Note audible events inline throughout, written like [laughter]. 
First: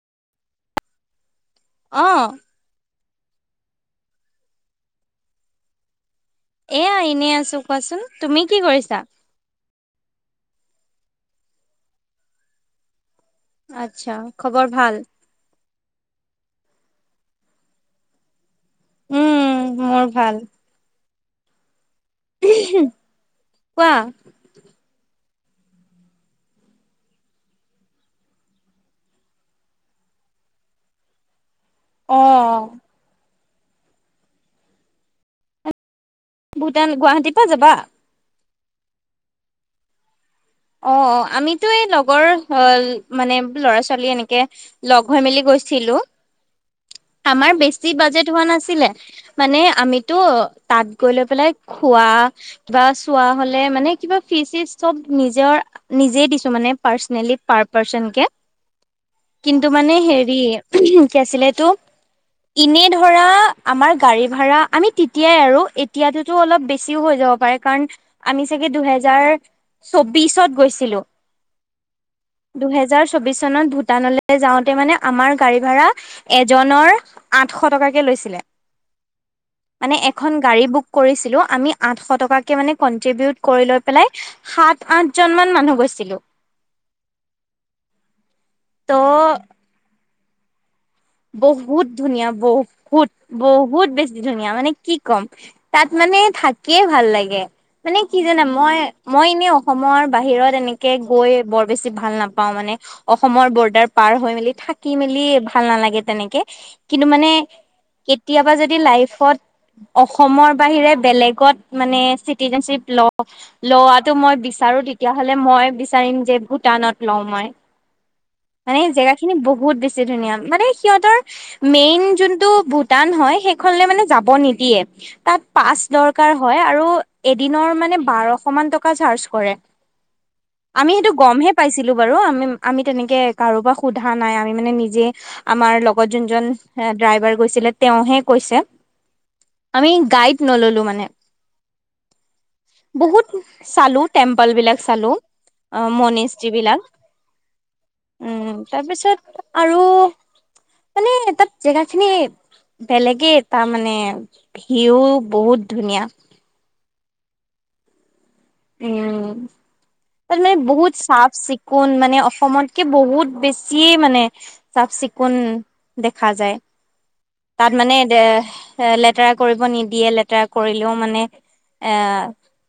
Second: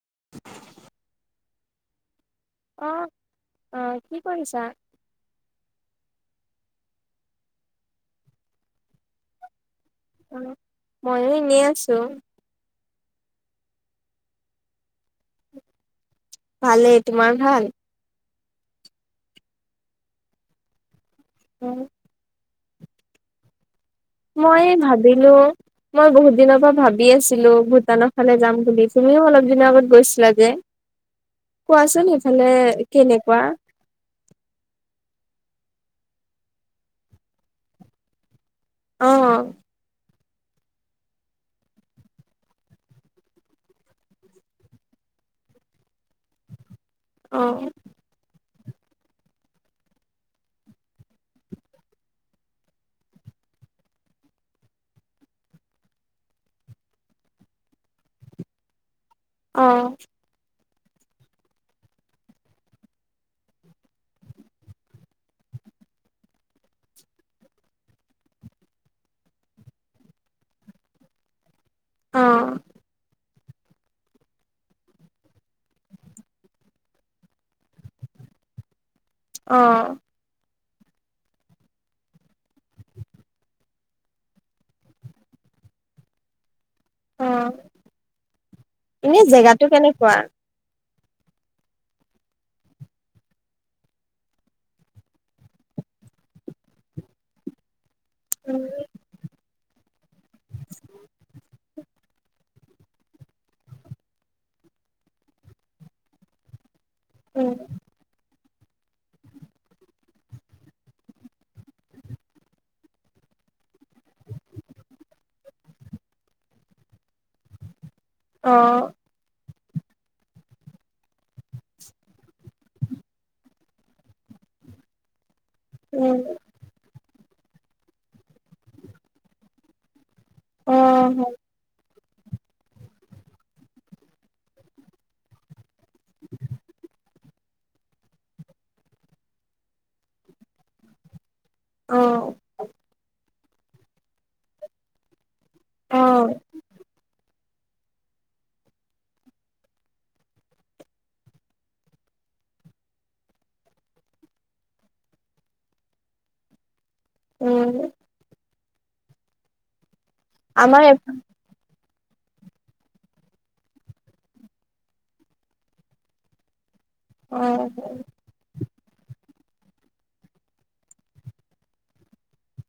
চৰক অ অ অ কি কৰিছা। এয়া এনেই আছোঁ কোৱাচোন তুমি কি কৰিছা? অ ময়ো এনেই আছোঁ। আচ্ছা খবৰ ভাল? ভালে, তোমাৰ ভাল? উম মোৰ ভাল। উম [unintelligible] মই ভাবিলো মই বহুত দিনৰ পৰা ভাবি আছিলো ভূটানৰ ফালে যাম বুলি তুমিও অলপ দিনৰ আগত গৈছিলা যে। কোৱাচোন সেই ফালে অ'। কেনেকুৱা? ভূটান গুৱাহাটীৰ পৰা যাবা! অৱ। অ অ আমিতো এই লগৰ মানে ল'ৰা-ছোৱালী এনেকে লগ হৈ মেলি গৈছিলো। অ আমাৰ বেছি বাজেট হোৱা নাছিল। মানে আমিতো তাত গৈ লৈ পেলাই খোৱা কিবা চোৱা হলে মানে কিবা ফিচ চিচ চব নিজ নিজৰ নিজেই দিছো মানে পাৰ্চনেলি পাৰ পাৰ্চনকে অ কিন্তু মানে হেৰি কি আছিল সেইটো এনেই ধৰা আমাৰ গাড়ী ভাৰা আমি তেতিয়াই আৰু এতিয়াততো অলপ বেছিও হৈ যাব পাৰে কাৰণ আমি চাগে দুই হাজাৰ চৌবিশত গৈছিলো। অ দুহেজাৰ চৌবিশ চনত ভূটানলৈ যাওঁতে মানে আমাৰ গাড়ী ভ়াৰা এজনৰ আঠশ টকাকে লৈছিলে। অ মানে এখন গাড়ী বুক কৰিছিলো আমি আঠশ টকাকে মানে কনটিউবুত কৰি লৈ পেলাই সাত আঠজন মান মানুহ গৈছিলো। অৱ, এনে ত' জেগাতটো কেনেকুৱা? বহুত ধুনীয়া মানে কি জানা উম মই, মই এনেই অসমৰ বাহিৰত এনেকে গৈ বৰ বেছি ভাল নাপাওঁ মানে। অসমৰ বৰ্ডাৰ পাৰ হৈ মেলি থাকি মেলি ভাল নালাগে। তেনেকে। কিন্তু মানে উম কেতিয়াবা যদি। লাইফত অসমৰ বাহিৰে বেলেগত মানে চিটিজেনশিপ ল লোৱাটো মই বিচাৰো তেতিয়া হ'লে মই বিচাৰিম, যে ভূটানত লওঁ মই। অ মানে জেগাখিনি বহুত বহুত বেছি ধুনীয়া মানে। সিহঁতৰ পাছ উম দৰকাৰ হয় আৰু এদিনৰ মানে বাৰশ মান টকা চাৰ্জ কৰে। অ আমি সেইটো গমহে পাইছিলোঁ। বাৰু আমিম আমাৰ লগ লগত যোনজন হে ড্ৰাইভাৰ। গৈছিলে তেওঁহে কৈছে আমি গাইড নললো মানে। অ বহুত। চালো টেম্পল বিলাক চালো। অ মনিষ যিবিলাক। উম তাৰপিছত আৰু। মানে তাত জেগা খিনি বেলেগেই তাৰ মানে ভিউ বহুত ধুনীয়া। উম উম মই আমাৰ বহুত চাফ চিকুন। চিকুণ মানে অসমতকে বহুত বেছিয়ে মানে চাফ চিকুণ দেখা যায়। অ তাত মানে দে এ লেতেৰা কৰিব নিদিয়ে লেতেৰা কৰিলেও মানে এ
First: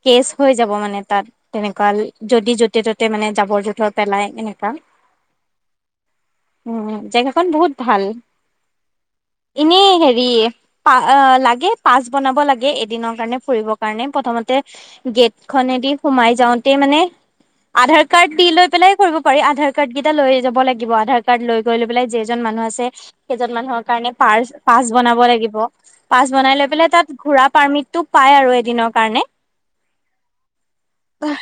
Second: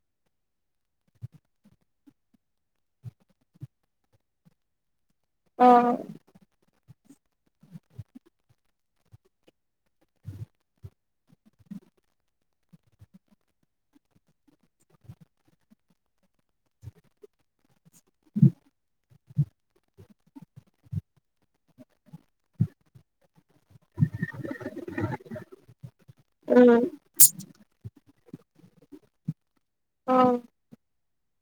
কেচ। হৈ যাব মানে তাত তেনেকুৱা যদি য'তে ত'তে মানে জাবৰ জোথৰ পেলাই এনেকুৱা। আহ উম জেগাখন বহুত ভাল এনে হেৰি পা লাগে পাছ বনাব লাগে এদিনৰ কাৰণে ফুৰিব কাৰণে প্ৰথমতে গেট। খনেদি সোমাই যাওঁতে মানে। আধাৰ কাৰ্ড দিলৈ পেলাই। কৰিব পাৰি আধাৰ কাৰ্ড কেইটা লৈ যাব লাগিব আধাৰ কাৰ্ড লৈ গৈ লৈ পেলাই যেইজন মানুহ আছে সেইজন মানুহক। কাৰণে পাছ বনাব লাগিব, পাছ বনাই উম বিলাই ঘূৰা পাৰ্মিট টো। পাই আৰু এদিনৰ কাৰণে আহ কোৱা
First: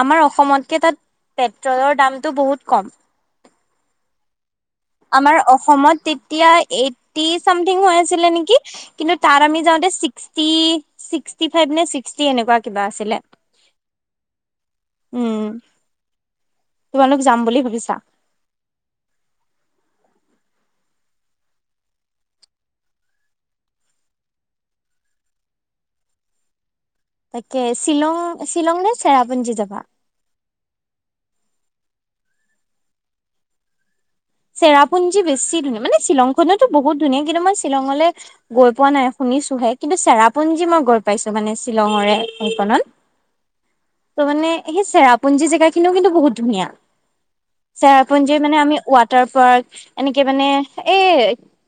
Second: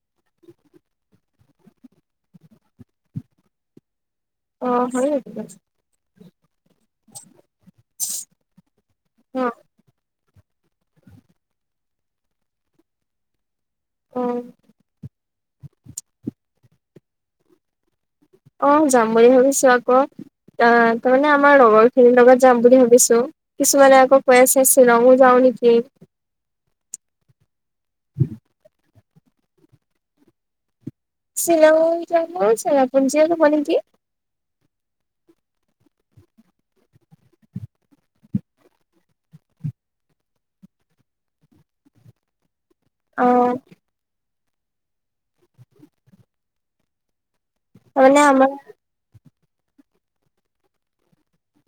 আমাৰ অসমতকে তাত পেট্ৰলৰ দামটো বহুত কম অ হয় নেকি আমাৰ অসমত তে এতিয়াই এই টি চামথিং হৈ আছিলে নেকি কিন্তু তাত অ', আমি যাওঁতে। ছিক্সটি ছিক্সটি ফাইভ নে ছিক্সটি এনেকুৱা কিবা আছিলে অঁ উম তোমালোক যাম বুলি ভাবিছা আহ যাম বুলি ভাবিছো আকৌ আহ তাৰমানে আমাৰ লগৰ খিনিৰ লগত যাম বুলি ভাবিছো কিছুমানে আকৌ কৈ আছে শ্বিলঙো যাওঁ নেকি? শ্বিলং শ্বিলং নে চেৰাপুঞ্জী যাবা শ্বিলং যাব চেৰাপুঞ্জীউ যাব নেকি চেৰাপুঞ্জী বেছি ধুনীয়া মানে শ্বিলংখনোতো বহুত ধুনীয়া কিন্তু মই শ্বিলংলৈ গৈ পোৱা নাই শুনিছোহে কিন্তু চেৰাপুঞ্জী মই গৈ পাইছো মানে শ্বিলঙৰে হেইকনত আহ সেই চেৰাপুঞ্জী জেগা খিনিও কিন্তু বহুত ধুনীয়া তাৰমানে চেৰাপুঞ্জী আমাৰ মানে আমি ৱাত তাৰপৰা এনেকে মানে, এ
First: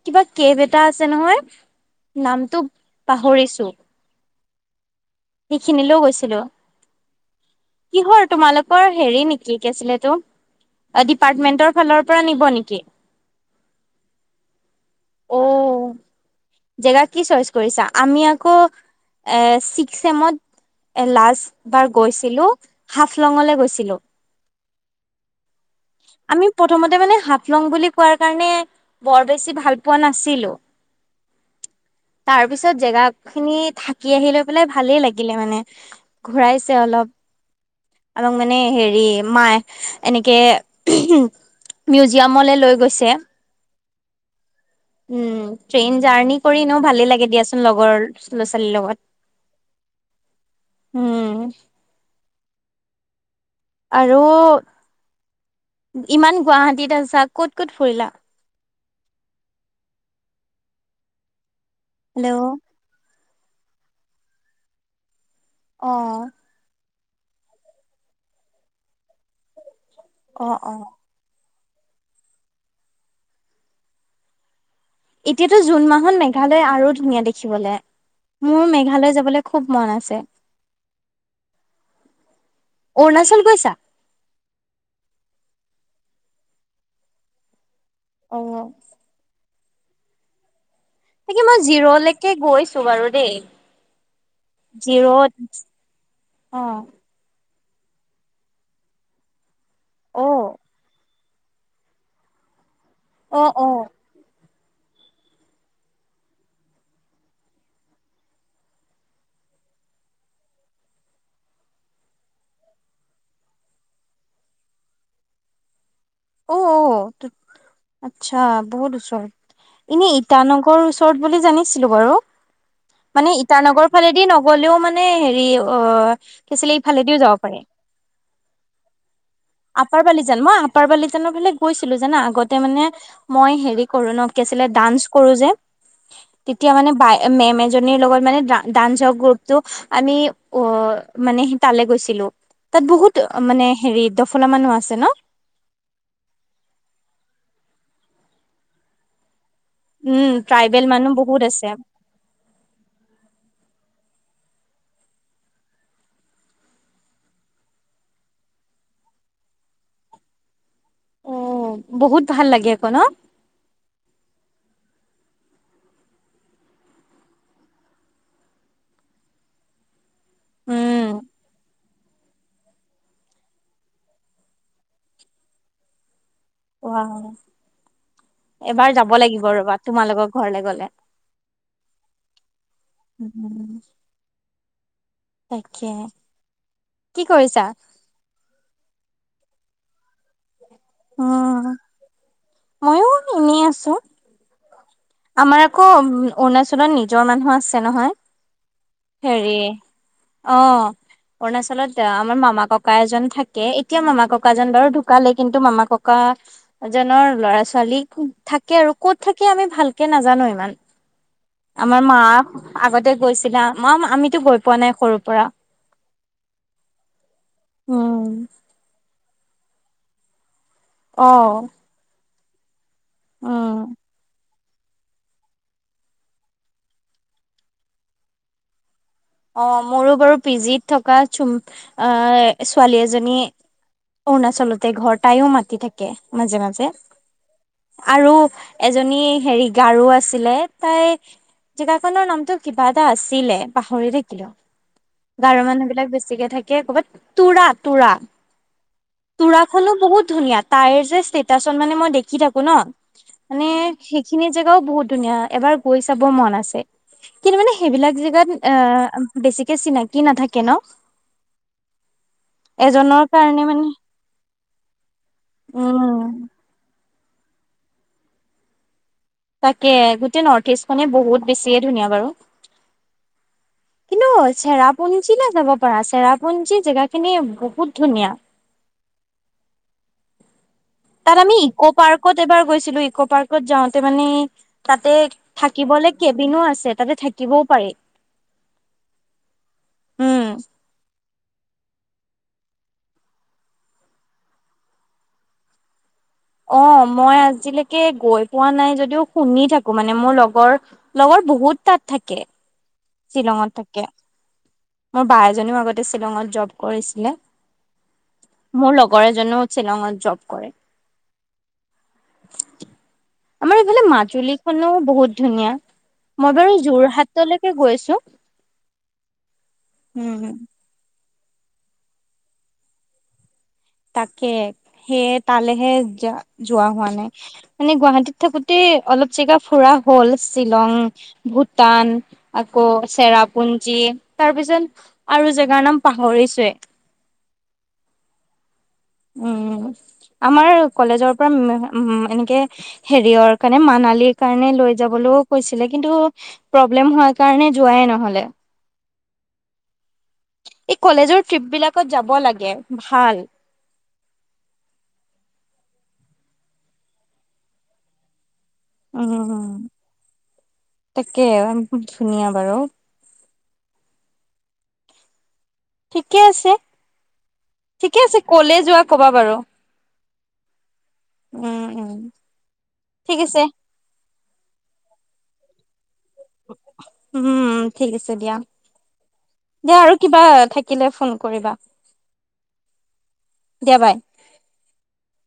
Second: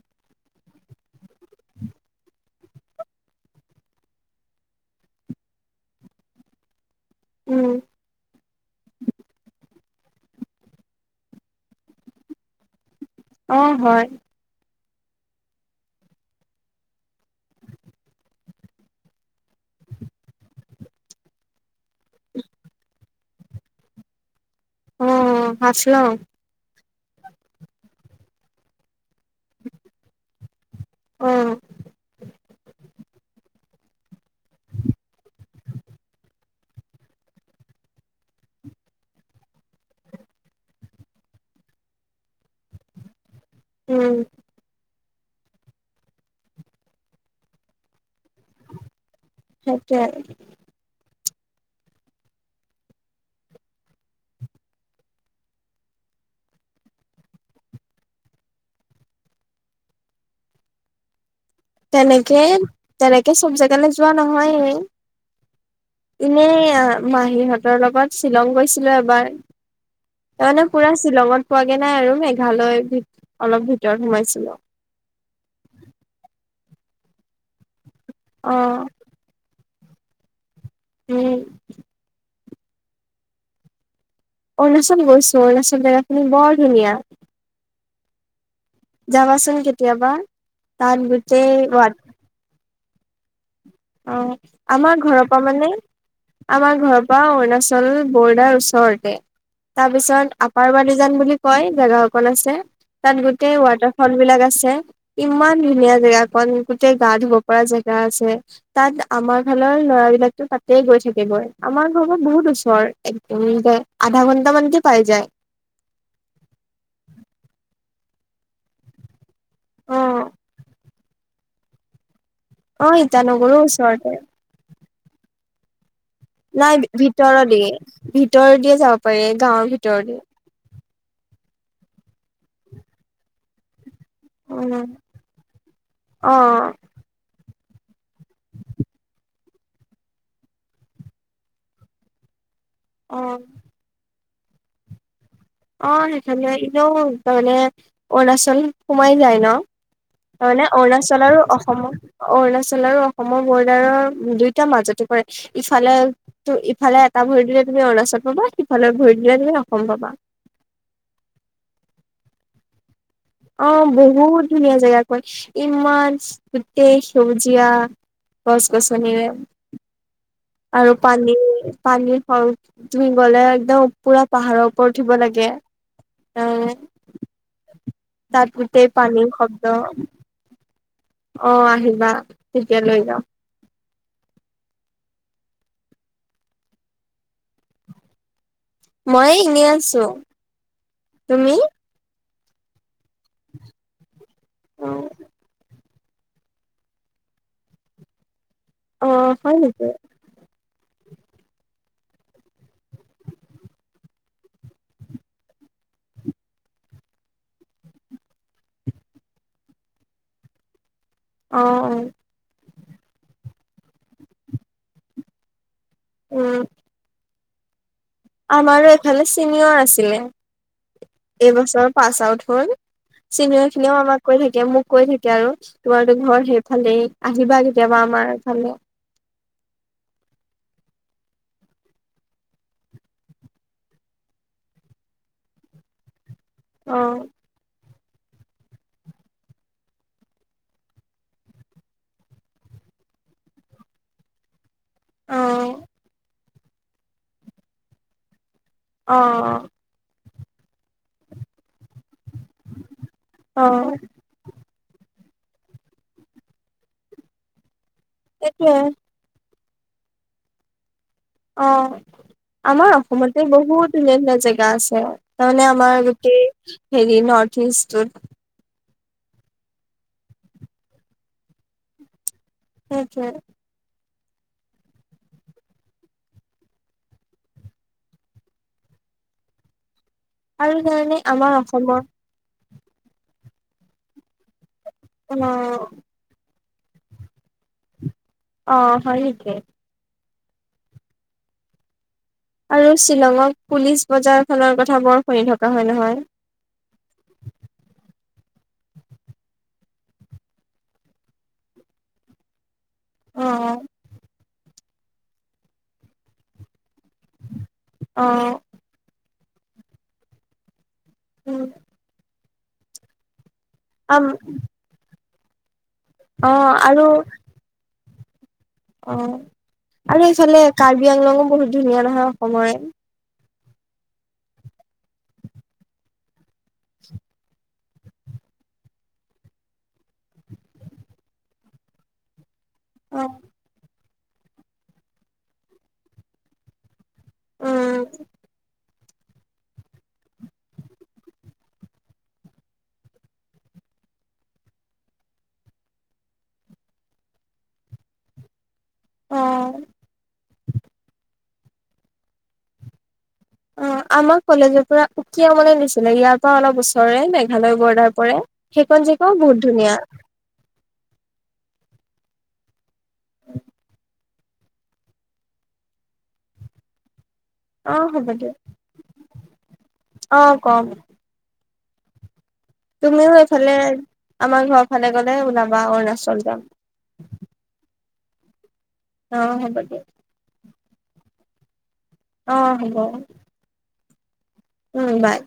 কিবা কেক এটা আছে নহয় নামটো পাহৰিছো। সেইখিনিলৈও গৈছিলোঁ। উম, কিহৰ, তোমালোকৰ হেৰি নেকি কি আছিলে? ডিপাৰ্টমেন্টৰ ফালৰ পৰা নিব নেকি? অ হয়। অঁ। জেগা কি চইচ কৰিছা? আমি আকৌ এ চিক্স এমত লাষ্ট বাৰ গৈছিলো হাফলংলৈ গৈছিলো। অ', হাফলং আমি প্ৰথমতে মানে হাফলং বুলি কোৱাৰ। কাৰণে বৰ বেছি ভাল পোৱা নাছিলো। অ', তাৰ পিছত, জেগা খিনি থাকি। থাকি আহি লৈ পেলাই ভালেই লাগিলে মানে, ঘূৰাইছে অলপ আৰু মানে হেৰি মাহ এনেকে মিউজিয়ামলে লৈ গৈছে। উম। উম ট্ৰেইন জাৰ্ণি কৰি এনেও ভালে লাগে দিয়াচোন, লগৰ ল'ৰা ছোৱালীৰ লগত। সেইটোয়ে। উম। আৰু, ইমান গুৱাহাটীত আছা ক'ত ক'ত ফুৰিলা? তেনেকে হেল্ল' তেনেকে। তেনেকে চব জেগালে যোৱা নহয়। অ ইনেই। মাহীহঁতৰ লগত শ্বিলং গৈছিলো এবাৰ। অ তাৰমানে অ পুৰা শ্বিলঙত। পোৱাগে নাই আৰু মেঘালয় অলপ ভিতৰত সোমাইছিলো। এতিয়াতো জুন মাহত মেঘালয় আৰু ধুনীয়া দেখি। দেখিবলে মোৰ অ', মেঘালয় যাবলৈ। খুব মন আছে। উম। অৰুণাচল গৈছা? অৰুণাচল গৈছো, অৰুণাচল জেগাখিনি বৰ ধুনীয়া। অঁ। যাবাচোন কেতিয়াবা। তাত তাকে গোটেই মই ৱাত জিৰ'লৈকে গৈছো। গৈছো বাৰু দেই। অ, আমাৰ ঘৰৰ জিৰ'ত পৰা মানে অ আমাৰ ঘৰৰ পৰা অৰুণাচল। বৰ্ডাৰ ওচৰতে অ তাৰপিছত আপাৰবাদিজান বুলি কয় জেগা অকন আছে। তাত অ গোটেই অ ৱাটাৰ ফল বিলাক আছে। ইমান ধুনীয়া জেগা অণ, গোতেেই গা ধুব পৰা জেগা আছে। তাত আমাৰ ফালৰ ল'ৰাবিলাকতো তাতেই গৈ থাকে গৈ আমাৰ ঘৰ বহুত ওচৰ একদম আধা ঘন্টাামানকে পাই যায়। অ অ আচ্ছা বহুত ওচৰত, অ এনে ইটানগৰৰ ওচৰত বুলি জানিছিলো বাৰু। অ মানে ইটানগৰৰ ইটান নগৰ ওচৰতে ফালেদি নগলেও মানে? মানে হেৰি অ। কি আছিলে নাই ইফালেদিও যাব ভিতৰ পাৰে। দিয়। উতৰ দিয় যাওক? আপাৰ বালিজান মই আপাৰ বালিজানৰ বোলে? কৈছিলো জানো আগতে মানে মই হেৰি? কৰো ন কি আছিলে উম দাঞ্চ কৰো যে অ তেতিয়া মানে মেম। লগত মানে ডাঞ্চৰ গ্ৰুপটো আমি অ মানে স তালৈ গৈছিলো? তাত অ বহুত মানে হেৰি? দফলা মানুহ আছে ন। অ সেইকাৰালে এনেও তাৰমানে অৰুণাচল সোমাই যায় ন। উম তানে ট্ৰাইবেল মানুহ অৰুণাচল বহুত আৰু আছে। অসমৰ অৰুণাচল আৰু অসমৰ বৰ্ডাৰৰ। নে উ দুইটা মাজতো কৰে ইফালে ইফালে এটা ভৰি দিলে তুমি অৰুণাচল পাবা সিফালে ভৰি দিলে তুমি অসম পাবা? অ বহুত ভাল লাগে আকৌ ন। অ বহুত ধুনীয়া জেগাখন ইমান গোটেই সেউজীয়া গছ গছনিৰে? আৰু উম পানীৰ পানীৰ স। তুমি গ'লে একদম পুৰা পাহাৰৰ ওপৰত উঠিব লাগে? এ ৱ তাত হয় গোটেই এবাৰ যাব পানীৰ লাগিব শব্দ ৰবা তোমালোকৰ ঘৰলে গ। লে অ আহিবা তেতিয়া লৈ যাও? উম তাকে কি কৰিছা? মই এনেই আছো? তুমি অহ ময়ো এনেই আছো? আমাৰ আকৌ অৰুণাচলত নিজৰ মানুহ আছে নহয়? অ হয় হেৰি নেকি অ অৰুণাচলত আমাৰ মামা ককা এজন থাকে এতিয়া মামা ককাজন বাৰু ঢুকালে কিন্তু মামা ককা এজনৰ লৰা ছোৱালী থাকে আৰু কত থাকে আমি ভালকে নাজানো ইমান? অ অ আমাৰ মা। আগতে গৈছিলা? ম আমিতো গৈ পোৱা নাই সৰুৰ পৰা? উম উম, আমাৰো এ। ইফালে চিনিয়ৰ আছিলে? এই অ', বছৰ পাছ আউট। ক উম, চিনিয়ৰখিনিও আমাক কৈ থাকে এতিয়া মোক কৈ থাকে আৰু তোমাৰতো ঘৰ সেইফালেই আহিবা কেতিয়াবা আমাৰ এইফালে অ মোৰো বাৰু পি জিত থকা চুম্পী ছোৱালী এজনী অৰুণাচলতে ঘৰ তাইও মাতি থাকে মাজে মাজে অ আৰু এজনী হেৰি গাৰু আছিলে তাই জেগাখনৰ নামতো কিবা এটা আছিলে পাহৰি থাকি লো অ গাৰু মানুহ বিলাক বেছিকে থাকে কে ক'বাত তোৰা তোৰা অ তোৰা খনো বহুত ধুনীয়া তাইৰ যে ষ্টেটাছ মানে মই দেখি থাকো ন অ মানে সেইখিনি যে ও বহুত ধুনীয়া এবাৰ গৈ চাব মন আছে কিন্তু মানে সেইবিলাক জেগাত সেইটোৱে এ বেছিকে চিনাকি নাথাকে ন অ আমাৰ এজনৰ অসমতে কাৰণে মানে বহুত ধুনীয়া ধুনীয়া জেগা আছে তাৰমানে আমাৰ উম গোটেই হেৰি নৰ্থ ইষ্টটোত তাকে গোটেই নৰ্থ ইষ্টখনে বহুত বেছিয়ে ধুনীয়া বাৰু সেইটোৱে কিন্তু চেৰাপুঞ্জীলে যাব পাৰা চেৰাপুঞ্জী জেগাখিনি বহুত ধুনীয়া আৰু জানানে তাত আমাৰ আমি ইক' অসমৰ পাৰ্কত এবাৰ গৈছো ছিলো ইক' পাৰ্কত যাওঁতে মানে তাতে অ থাকিবলে কেবিনো আছে তাতে থাকিবও পাৰি অ হয় নেকি উম আৰু শ্বিলঙত পুলিচ বজাৰ খনৰ কথা বৰ শুনি থকা হয় নহয়। কোৱা নাই যদিও শুনি থাকো মানে মোৰ লগৰ লগৰ বহুত তাত থাকে অ শ্বিলংত থাকে মোৰ বা এজনীও আগতে শ্বিলঙত জব চিলে অ মোৰ লগৰে ঙাত জব কৰে উম আমাৰ এইফালে আম মাজুলী খনো বহুত ধুনীয়া অ মই বাৰু আৰু যোৰহাটলৈকে গৈ আছো অহ আৰু উম। এইফালে কাৰ্বি আংলং বহুত ধুনীয়া নহয় অসমৰে তাকে সেয়ে তালেহে যা যোৱা হোৱা নাই মানে গুৱাহাটীত থাকোতে অলপ জেগা ফুৰা হল শ্বিলং, ভূটান। আকৌ অ চেৰাপুঞ্জী তাৰপিছত আৰু জেগাৰ নাম পাহৰিছোৱে। উম উম আমাৰ কলেজৰ পৰা এনেকে হেৰিয়ৰ কাৰণে মানালিৰ কাৰণে লৈ যাবলৈও কৈছিলে কিন্তু প্ৰব্লেম হোৱাৰ কাৰণে যোৱাই নহলে। অহ এই কলেজৰ ট্ৰিপ বিলাকত যাব লাগে ভাল। অ আমাক কলেজৰ পৰা উকিয় মলৈ নিছিলে ইয়াৰ পৰা অলপ ওচৰে মেঘালয় বৰ্ডাৰ পৰা সেইখন জেগাও বহুত উম ধুনীয়া খুব ধুনীয়া বাৰু ঠিকে আছে অ ঠিকে হ'ব আছে দিয়ক কলে যোৱা কবা বাৰু অ কম উম উম তুমিও ঠিক আছে এইফালে আমাৰ ঘৰ ফালে গ'লে ওলাবা অৰুণাচল যাম উম ঠিক আছে দিয়া অ হ'ব দে দিয়ক আৰু কিবা থাক থাকিলে ফোন কৰিবা অ হব দিয়া বাই উম বাই